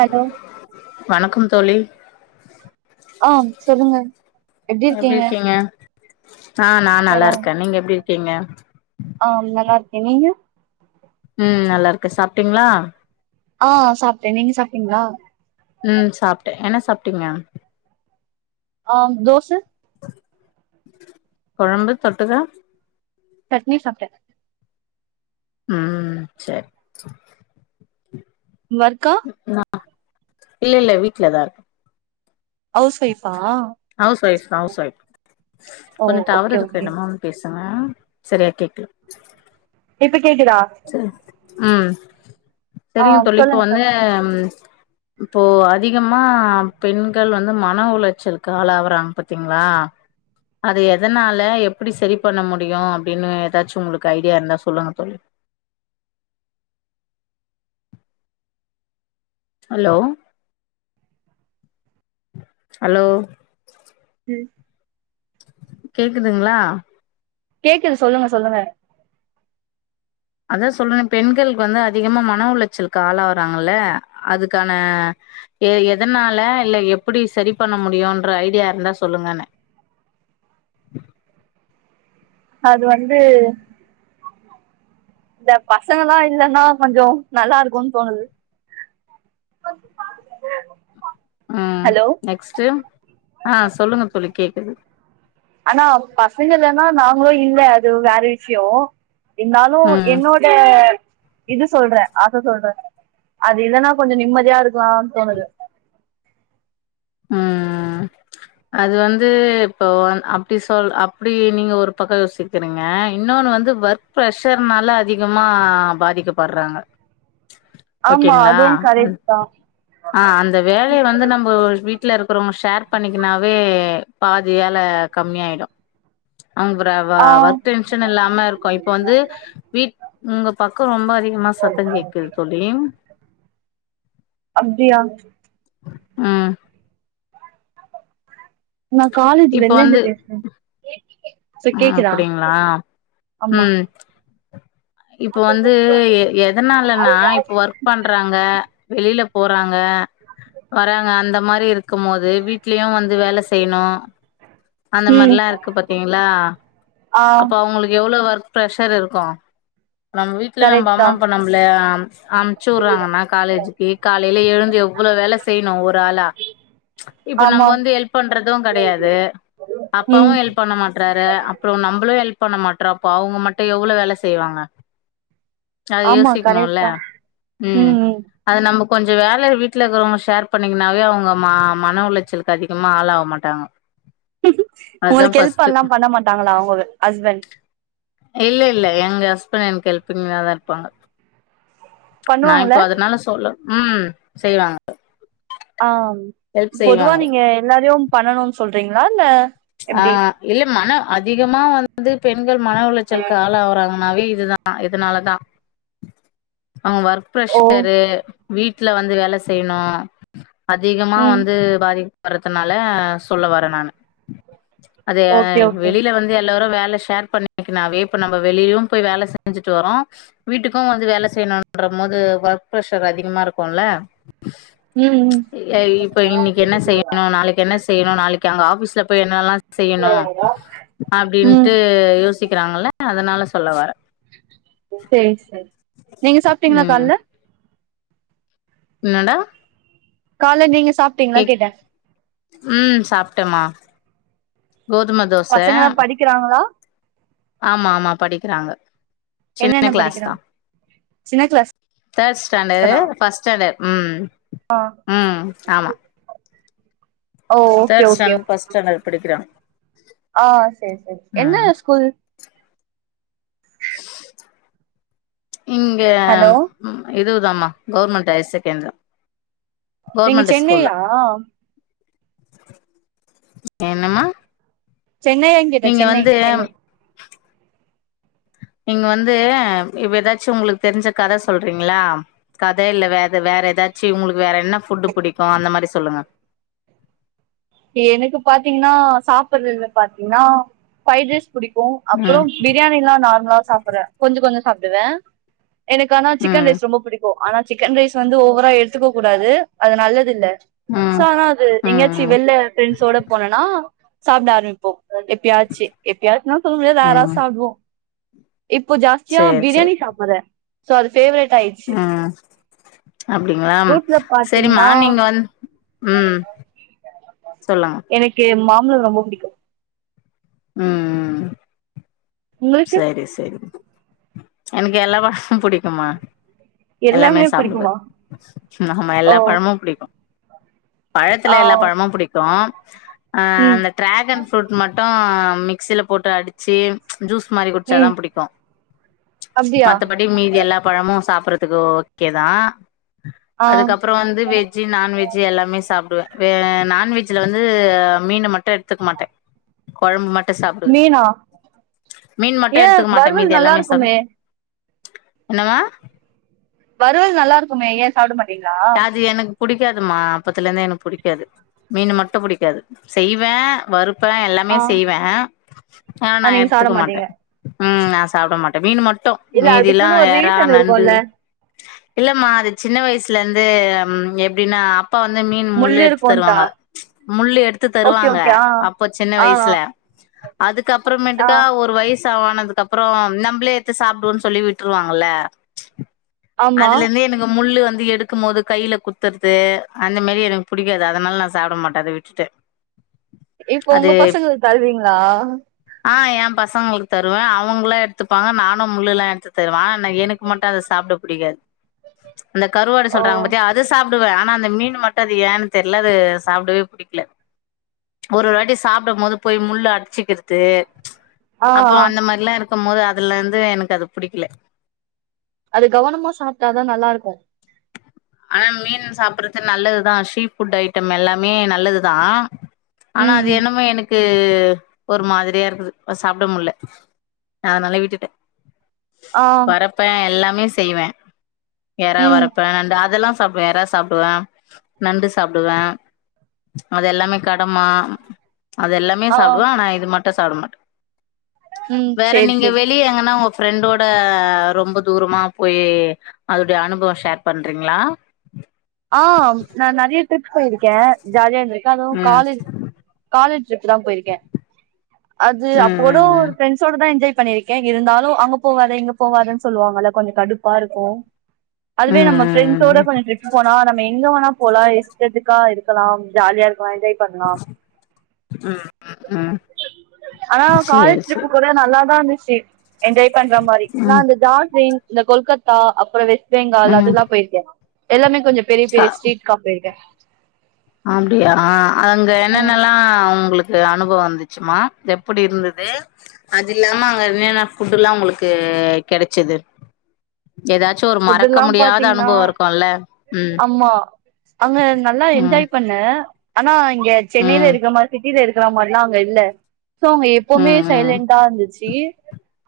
hello வணக்கம் தோழி ஆ சொல்லுங்க எப்படி இருக்கீங்க ஆ நா நல்லா இருக்கே நீங்க எப்படி இருக்கீங்க ஆ நல்லா இருக்கே நீங்க ம் நல்லா இருக்க சாப்ட்டீங்களா ஆ சாப்ட்டே நீங்க சாப்ட்டீங்களா ம் சாப்ட்டே என்ன சாப்ட்டீங்க ஆ தோச கொழம்பு தொட்டுக்க சட்னி சாப்ட்டே ம் சேர் சரி வொர்க்கா நா இல்ல இல்ல வீட்லதா இருக் ஹவுஸ் ஒய்ஃபா ஹவுஸ் ஒய்ஃப் ஹவுஸ் ஒய்ஃப் ஓ கொஞ்ச டவர் ஓகே இருக்குற ஓகே இடமா பேசுங்க சரியா கேக்கல இப்ப கேக்குதா சரி ம் ஆ சரிங்க தோழி இப்ப சொல்லுங்க வந்து சொல்லுங்க இப்போ அதிகமா பெண்கள் வந்து மன உளச்சலுக்கு ஆளாவறாங்க பாத்தீங்களா அது எதனால எப்டி சரி பண்ண முடியு அப்பிடின்னு ஏதாச்சு உங்குளுக்கு ஐடியா இருந்தா சொல்லுங்க தோழி ஹலோ ஹலோ ம் கேக்குதுங்களா கேக்குது சொல்லுங்க சொல்லுங்க அதா சொல்றே பெண்களுக்கு வந்து அதிகமா மன உளச்சலுக்கு ஆளாவறாங்கல்ல அதுக்கான எ எதனால இல்ல எப்பிடி சரி பண்ண முடியும்ன்ற ஐடியா இருந்தா சொல்லுங்கனே அது வந்து இந்த பசங்கல்லா இல்லன்னா கொஞ்சோ நல்லா இருக்குன் தோணுது கொஞ்சோ பாத் ம் நெக்ஸ்ட்டு ஆ சொல்லுங்க தோழி கேக்குது ஆனா பசங்க இல்லன்னா நாங்களு இல்ல அது வேற விஷியோ இருந்தாலு ம் என்னோட இது சொல்றே அத சொல்றே அது இல்லன்னா கொஞ்சோ நிம்மதியா இருக்கலா தோணுது ம் ம் ம் அது வந்து இப்போ அப்பிடி சொல் அப்பிடி நீங்க ஒரு பக்க யோசிக்கிறீங்க இன்னொன்னு வந்து ஓர்க் பிர்ஷர்னால அதிகமா பாதிக்கப்பட்றாங்க ஆமா ஓகேங்களா அதுவு கரெக்ட் தா ஆ அந்த வேலைய வந்து நம்ப ஒரு வீட் வீட்ல இருக்குறவுங்க ஷேர் பண்ணிக்கனாவே பாதி வேல கம்மியாயிடு அவங்கூட ஆ ஒர்க் டென்ஷன் இல்லாம இருக்கு இப்ப வந்து வீட் உங்க பக்கோ ரொம்ப அதிகமா சத்தோ கேக்குது தோழி அப்டியா ம் நா காலேஜ் வெள்லந்து பேசுறே சோ ஆ கேக்குதா அப்டிங்களா ஆமா ம் இப்ப வந்து எ எதனாலன்னா இப்ப ஒர்க் பண்றாங்க வெளில போறாங்க வர்றாங்க அந்த மாரி இருக்கும் போது வீட்லயு வந்து வேல செய்யணு அந்த ம் மாரிலா இருக்கு பாத்தீங்களா ஆ அப்ப அவுங்களுக்கு எவ்ளோ ஒர்க் ப்ரஷர் இருக்கு நம்ம வீட்ல நம்ம கரெக்ட் தா அம்மா அப்பா நம்ள அம்ச்சு விடுறாங்கன்னா காலேஜுக்கு காலேல எழுந்து எவ்ளோ வேலை செய்யணு ஒரு ஆளா இப்ப நம்ப ஆமா வந்து ஹெல்ப் பண்றது கெடையாது அப்பாவு ம் ஹெல்ப் பண்ண மாட்டறாரு அப்பறோ நம்பளு ஹெல்ப் பண்ண மாட்றோ அப்போ அவுங்க மட்டு எவ்ளோ வேல செய்வாங்க அத ஆமா கரெக்ட் யோசிக்கணுல்ல தா ம் அது நம்ப கொஞ்ச வேலய வீட்ல இருக்குறவுங்க ஷேர் பண்ணீங்கன்னாவே அவுங்க மன உளைச்சலுக் அதிகமா ஆளாக மாட்டாங்க அதுதா உங்களுக்கு ஹெல்ப் ஃபஸ்ட்டு எல்லா பண்ண மாட்டாங்களா உங்க ஹஸ்பண்ட் இல்ல இல்ல எங்க ஹஸ்பண்ட் எனக்கு ஹெல்ப்பிங்காதா இருப்பாங்க நா பண்ணுவாங்கள இப்போ அதனால சொல்ல ம் செய்வாங்க ஆ ஹெல்ப் பொதுவா செய்வாங்க நீங்க எல்லாரையு பண்ணணுன்னு சொல்றீங்களா இல்ல ஆ எப்டி இல்ல மனம் அதிகமா வந் து பெண்கள் மன உளைச்சலுக்கு ஆளவுறாங்கன்னாவே இதுதா இதனாலதா அவுங்க ஒர்க் ஓ ப்ரஷரு வீட்ல வந்து வேலை செய்யணு அதிகமா ம் வந்து பாதிக்கப்படுறதுனால சொல்ல வர்றே நானு அதே ஓகே ஓகே வெளில வந்து எல்லாரு வேல ஷேர் பண்ணிக்குன்னாவே இப்ப நம்ம வெளிலயு போய் வேல செஞ்சிட்டு வர்றோ வீட்டுக்கு வந்து வேலை செய்யணுன்றம் போது ஒர்க் ப்ரஷர் அதிகமா இருக்குல்ல ம் ம் ஏ இப்ப இன்னக்கி என்ன செய்யணு நாளைக்கி என்ன செய்யணு நாளைக்கு அங்க ஆபீஸ்ல போய் என்னெல்லா செய்யணு ம் அப்டின்ட்டு யோ சிக்கிறாங்கல்ல அதனால சொல்ல வர்றே சேரி சேரி நீங்க சாப்டீங்களா ம் கால்ல என்னடா கால்ல நீங்க சாப்ட்டீங்களா கேக் கேட்டே ம் சாப்டேமா கோதும தோ பசங்கல்லா படிக்கிறாங்களா ஆமா ஆமா படிக்கிறாங்க சின்ன என்னென்ன கிளாஸ் தா படிக்கிறாங்க சின்ன கிளாஸ் தேர்ட் தானா ஸ்டாண்டர்டு ஃபர்ஸ்ட் ஸ்டாண்டர்ட் ம் ம் ஆமா ஓ okay third okay standard first standard படிக்கிறாங்க ஆ சேரி சேரி என்ன ஸ்கூல் இங்க ஹலோ ம் இது தாமா கவர்மெண்ட் ஹயர் செகண்டரி தா நீங்க கவர்மெண்ட் ஸ்கூல்தா சென்னையா என்னம்மா சென்னையான்னு கேட்டே நீங்க சென்னை வந்து சென்னை நீங்க வந்து இப்ப எதாச்சு உங்களுக்கு தெரிஞ்ச கத சொல்றீங்களா கத இல்ல வேற வேற ஏதாச்சு உங்களுக்கு வேற என்ன ஃபுட் புடிக்கு அந்த மாரி சொல்லுங்க எனக்கு பாத்தீங்கன்னா சாப்புட்றதுல பாத்தீங்கன்னா ஃப்ரைடு ரைஸ் புடிக்கு அப்பறோ ம் பிரியாணிலா நார்மலா சாப்புட்ற கொஞ்ச கொஞ்சோ சாப்டுவே எனக்கு ஆனா சிக்கன் ம் ரைஸ் ரொம்ப புடிக்கு ஆனா சிக்கன் ரைஸ் வந்து ஓவரா எடுத்துக்க கூடாது அது நல்லது இல்ல சோ ம் ஆனா அது ம் எங்கயாச்சு ம் வெள்ல ஃபிரண்ட்ஸ்ஸோட போனன்னா சாப்ட ஆரம்பிப்போ எப் எப்பியாச்சு எப்பயாச்சுனுலா சொல்ல முடியாது ரேரா ம் சாப்டுவோ இப்போ ஜாஸ்தியா சேரி சேரி பிரியாணி சாப்புட்றே சோ அது பேவ்ரேட் ஆயிச் ம் அப்டிங்களா ஃப்ரூட்ஸ்ல சேரி பாத்தீங்கன்னா மார்னிங் வந் ம் சொல்லுங்க எனக்கு மாம்பழோ ரொம்ப புடிக்கு ம் ம் உங்களுக்கு செரி செரி எனக்கு எல்லா பழமு புடிக்கும்மா எல்லாமே சாப்பிடுவ ம் ஆமா ஓ எல்லா பழமு புடிக்கு ஆ பழத்துல எல்லா பழமு புடிக்கு அ ம் அந்த ட்ராகன் ஃப்ரூட் மட்டு மிக்சில போட்டு அடிச்சி ஜூஸ் மாரி குடிச்சாதா ம் புடிக்கு அப்டியா மத்தப டி மீதி எல்லா பழமு சாப்பட்றதுக்கு ஓகேதா ஆ அதுக்கப்பறோ வந்து வெஜ் ஜீ நான்வெஜ்ஜீ எல்லாமே சாப்பிடுவே வெ நான்வெஜ்ல வந்து மீனை மட்டு எடுத்துக்க மாட்டே கொழம்பு மட் மீனா மீன் மட்டு ஏ எடுத்துக்க வறுவல் நல்லா இருக்குமே என்னம்மா வறுவல் நல்லா இருக்குமே, ஏ சாப்டமாட்டீங்ளா அது எனக் புடிக்காதுமா அப்பத்துலந்து எனக்கு புடிக்காது மீன் மட்டு புடிக்காது செய்வே வறு ப்ப எல்லாமே ஆ செய்வ ஆனா நா ஆ நீங்க சாப்ட எத்துக்க மாட்டே மாட்டீங்க ம் நா சாப்ட மாட்ட மீன் மட்டு இல்ல மீதில்லா அதுக்குன்னு ஒரு எறா ரீசன் நண்டு இருக்குல்ல இல்லம்மா அது சின்ன வயசுல இருந்து எப்டின்னா அப்பா வந்து மீன் முள்ளு எடுத்து தருவாங்க முள்ளு எடுத்து ஓகே தருவாங்க ஓகே ஆ அப்போ சின்ன ஆ வயசுல ஆ அதுக்கப்புறமேட்டுதா ஒரு வயசா னதுக்கு அப்றோ நம்மளே எடுத்து சாப்டுவோன்னு சொல்லி விட்டுருவாங்கல ஆமா அதுல இருந்து எனக்கு முள்ளு வந்து எடு க்கும் போது கையில குத்துறது அந்த மேரி எனக்கு புடிக்காது அதனால நா சாப்ட மாட்டே அத விட்டுட்ட இப்ப உங்க பசங்களுக்கு தருவீங்ளா ஆ எ பசங்களுக்கு தருவே அவங்கல்லா எடுத்துப்பாங்க நானு முள்ளுல்லா எடுத்து தருவ ஆனா எனக்கு மட்டு அத சாப்ட புடிக்காது அந்த கருவாடு ஓ சொல்றாங்க பத்தியா அது சாப் டுவ ஆனா அந்த மீனு மட்டும் அது ஏன்னு தெரில அது சாப்டவே புடிக்கல ஒரு ஒரு வாட்டி சாப்டும் போது போய் முள்ளு அடச்சுக்கிறது ஆ அப்போ ஆ அந்த மாரில்லா இருக்கும்போது அதுல இருந்து எனக்கு அது புடிக்கல அது கவனமா சாப்ட்டாதா நல்லாருக்கு ஆனா மீன் சாப்பட்றது நல்லதுதா சீ ஃபுட் ஐட்டம் எல்லாமே நல்லதுதா ஆனா ம் அது ம் என்னமோ எனக் து ஒரு மாதிரியா இருக்குது சாப்ட முடில அதனால விட்டுட்டே ஆ வறுப்பே எல்லாமே செய்வே எறா ம் வறுப்பே நண்டு அ அதெல்லா சாப்டுவே எறா சாப்டுவே நண்டு சாப்டுவே அதெல்லாமே கடமா அதெல்லாமே ஆ சாப்டுவ ஆனா இது மட்டு சாப்ட மாட்ட ம் வேற சேரி நீங்க வெளி சேரி வெளிய எங்கன்னா உங்க ஃப்ரெண்டோட ரொம்ப தூரமா போய் அதோடைய அனுபவ ஷேர் பண்றீங் ங்ளா ஆ நா நெறய ட்ரிப் போயிருக்கே ஜாலியா இருந்திருக அது ம் காலேஜ் காலேஜ் ட்ரிப் தா போயிருக்கே அது ம் அப்போலோ ம் ஒரு ஃப்ரெண்ட் ப்ரண்ஸ் வோட தா எஞ்சாய் பண்ணிருக்கே இருந்தாலு அங்க போவாத இங்க போவாதன்னு சொல்லுவாங்கல்ல கொஞ்சோ கடுப்பா இருக்கு ம் ம் அதுவே நம்ம ம் ஃப்ரண்ட்ஸோட ம் கொஞ்சோ ட்ரிப் போனா நம்ம எங்க வேனா போலா இஷ்டத்துக்கா இருக்கலா ஜாலியா இருக்கலா எஞ்சாய் பண்லா ம் ம் ம் ஆனா சேரி காலேஜ் ட்ரிப்பு சேரி கூட நல்ல தா இருந்துச்சி என்ஜாய் பண்ற மாரி நா ம் இந்த ஜார்ஜ்லின் இந்த கொல்கத்தா அப்புற வெஸ் பெங்கால் ம் அதெல்லா போயிருக்கே எல்லாமே கொஞ்சோ பெரிய சா பெரிய ஸ்ட்ரீட்கா போயிருக்கே அப்டியா அங்க ம் என்னென்னல்லா உங்களுக் அனுபவம் இருந்துச்சுமா எப்டி இருந்தது அது இல்லாம அங்க என்னென்ன ஃபுட்டுல்லா உங்களுக்கு கெடச்சது ஏதாச்சு ஒரு மறக்க ஃபுட்டெல்லா முடியாத பாத்தீங்கன்னா அனுபவ இருக்கும்ல ம் ஆமா அங்க நல்லா ம் என்ஜாய் பண்ணே ஆனா இங்க சென்னையில ம் இருக்கமா சிட்டியில இருக்க இருக்கிற மாறி எல்லா அங்க இல்ல சோ அங்க எப்பவுமே ம் ம் சைலண்டடா இருந்துச்சு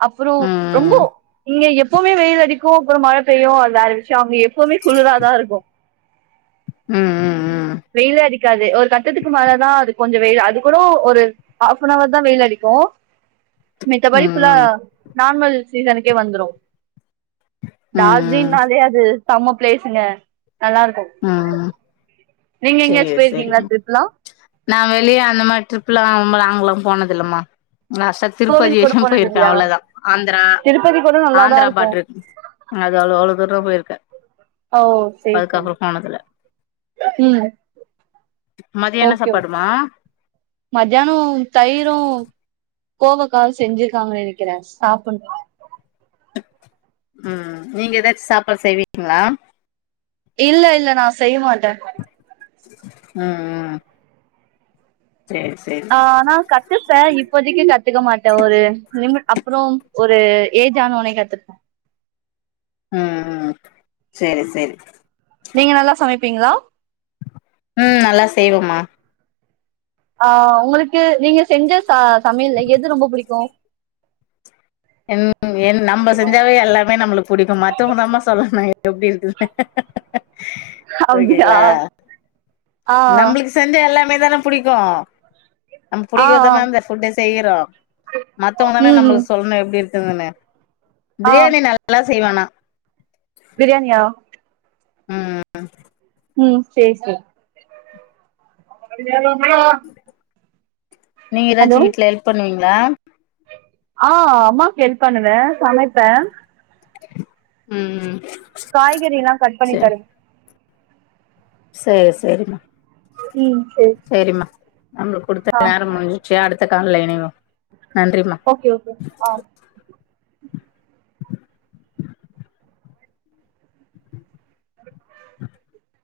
அப்றம் ரொம்ப ம் நீங்க எப்பவுமே வெயில் அடிக்கு அப்றோ மழை பெய்யு அது வேற விஷய அவங்க எப்வுமே குளிரா தா இருக்கு ம் ம் வெயிலே அடிக்க க்காது ஒரு கட்டத்துக்கு மேலதா அது கொஞ்சோ வெயில் அது கூட ஒரு ஹாஃப் அவர் தா வெயில் அடிக்கு ம் மித்தபடி ஃபுல்ல ம் நார்மல் சீசனுக்கே வந்துரு ம் டார்ஜிலிங்னாலே அது சேம்ம பிளேஸுங்க நல்லா இருக்கு ம் நீங்க எங்கயாச்சு சேரி போயிருக்கீங்களா சேரிமா டிரிப்லா நா வெளியே அந்த மாறி ட்ரிப்லா லாங்க்லா போனதில்லமா திருப்பதி கோவில் கூட எல்லா போனது போயிருக்கே இல்லையா அவ்ளோதா ஆந்திரா திருப்பதி கூட நல்லாதான் ஆந்திரா இருக்கும் பாடருகு அது‌அவ்ளோ அவ்ளோ தூர போயிருக்க ஓ சேரி அதுக்கப்புறோ போனதுல ஹம் மதியோ என்ன ஓகே ஓகே சாப்பாடுமா மத்தியான தயிரு கோவக்க செஞ்சிருக்காங்கனு நெனக்கிறே சாப்பனு ம் நீங்க ஏதாச்சு சாப்பாடு செய்வீங்களா இல்ல இல்ல நா செய்ய மாட்டே ம் ம் சேரி சே ஆ நா கட் இல்லத்த இப்போதைக்கு கத்துக்க மாட்டே ஒரு லிமிட் அப்பறோ ஒரு ஏஜ் ஆன உனே கத்துப்பே ஆ ஆ சேரி சேரி நீங்க நல்லா சமப்பீங்களா ம் நல்லா செய்வேமா ஆஹ் உங்களுக்கு நீங்க செஞ்ச ச சமயல்ல எது ரொம்ப புடிக்கு என் என் நம்ம செஞ்சாவே எல்லாமே நம்மளுக்கு புடிக்கும மத்தவமதமா சொல்லனு எப்டி இருக்குனு அப்டியா ஆஹ் நம்மளுக்கு செஞ்ச எல்லாமே தானே புடிக்கு நம்ம ஆ புடிக்கதானே அந்த ஃபுட்ட செய்யிறோ மத்தவங்க தானே ம் நம்ம ம் சொல்லணு எப்டி இருக்குதுன்னு ஆ பிரியாணி நல்லா செய்வே ஆனா பிரியாணியா அ அ ம் சே சே நீங்க ஏதாச்சு வீட்ல ஹெல்ப் பண்ணுவீங்ளா ஆ அம்மாக் ஹெல்ப் பண்ணுவே சமைப்பே ம் காய்கறிலா கட் பண்ணி தரு சே சேரிம்மா ம் சேரி சேரிம்மா நம்ளுக்கு ஆ குடுத்த நேரம் முடிஞ்சிடுச்சு அடுத்த கால்ல இணைவோ நன்றிம்மா ஓகே ஓகே ஆ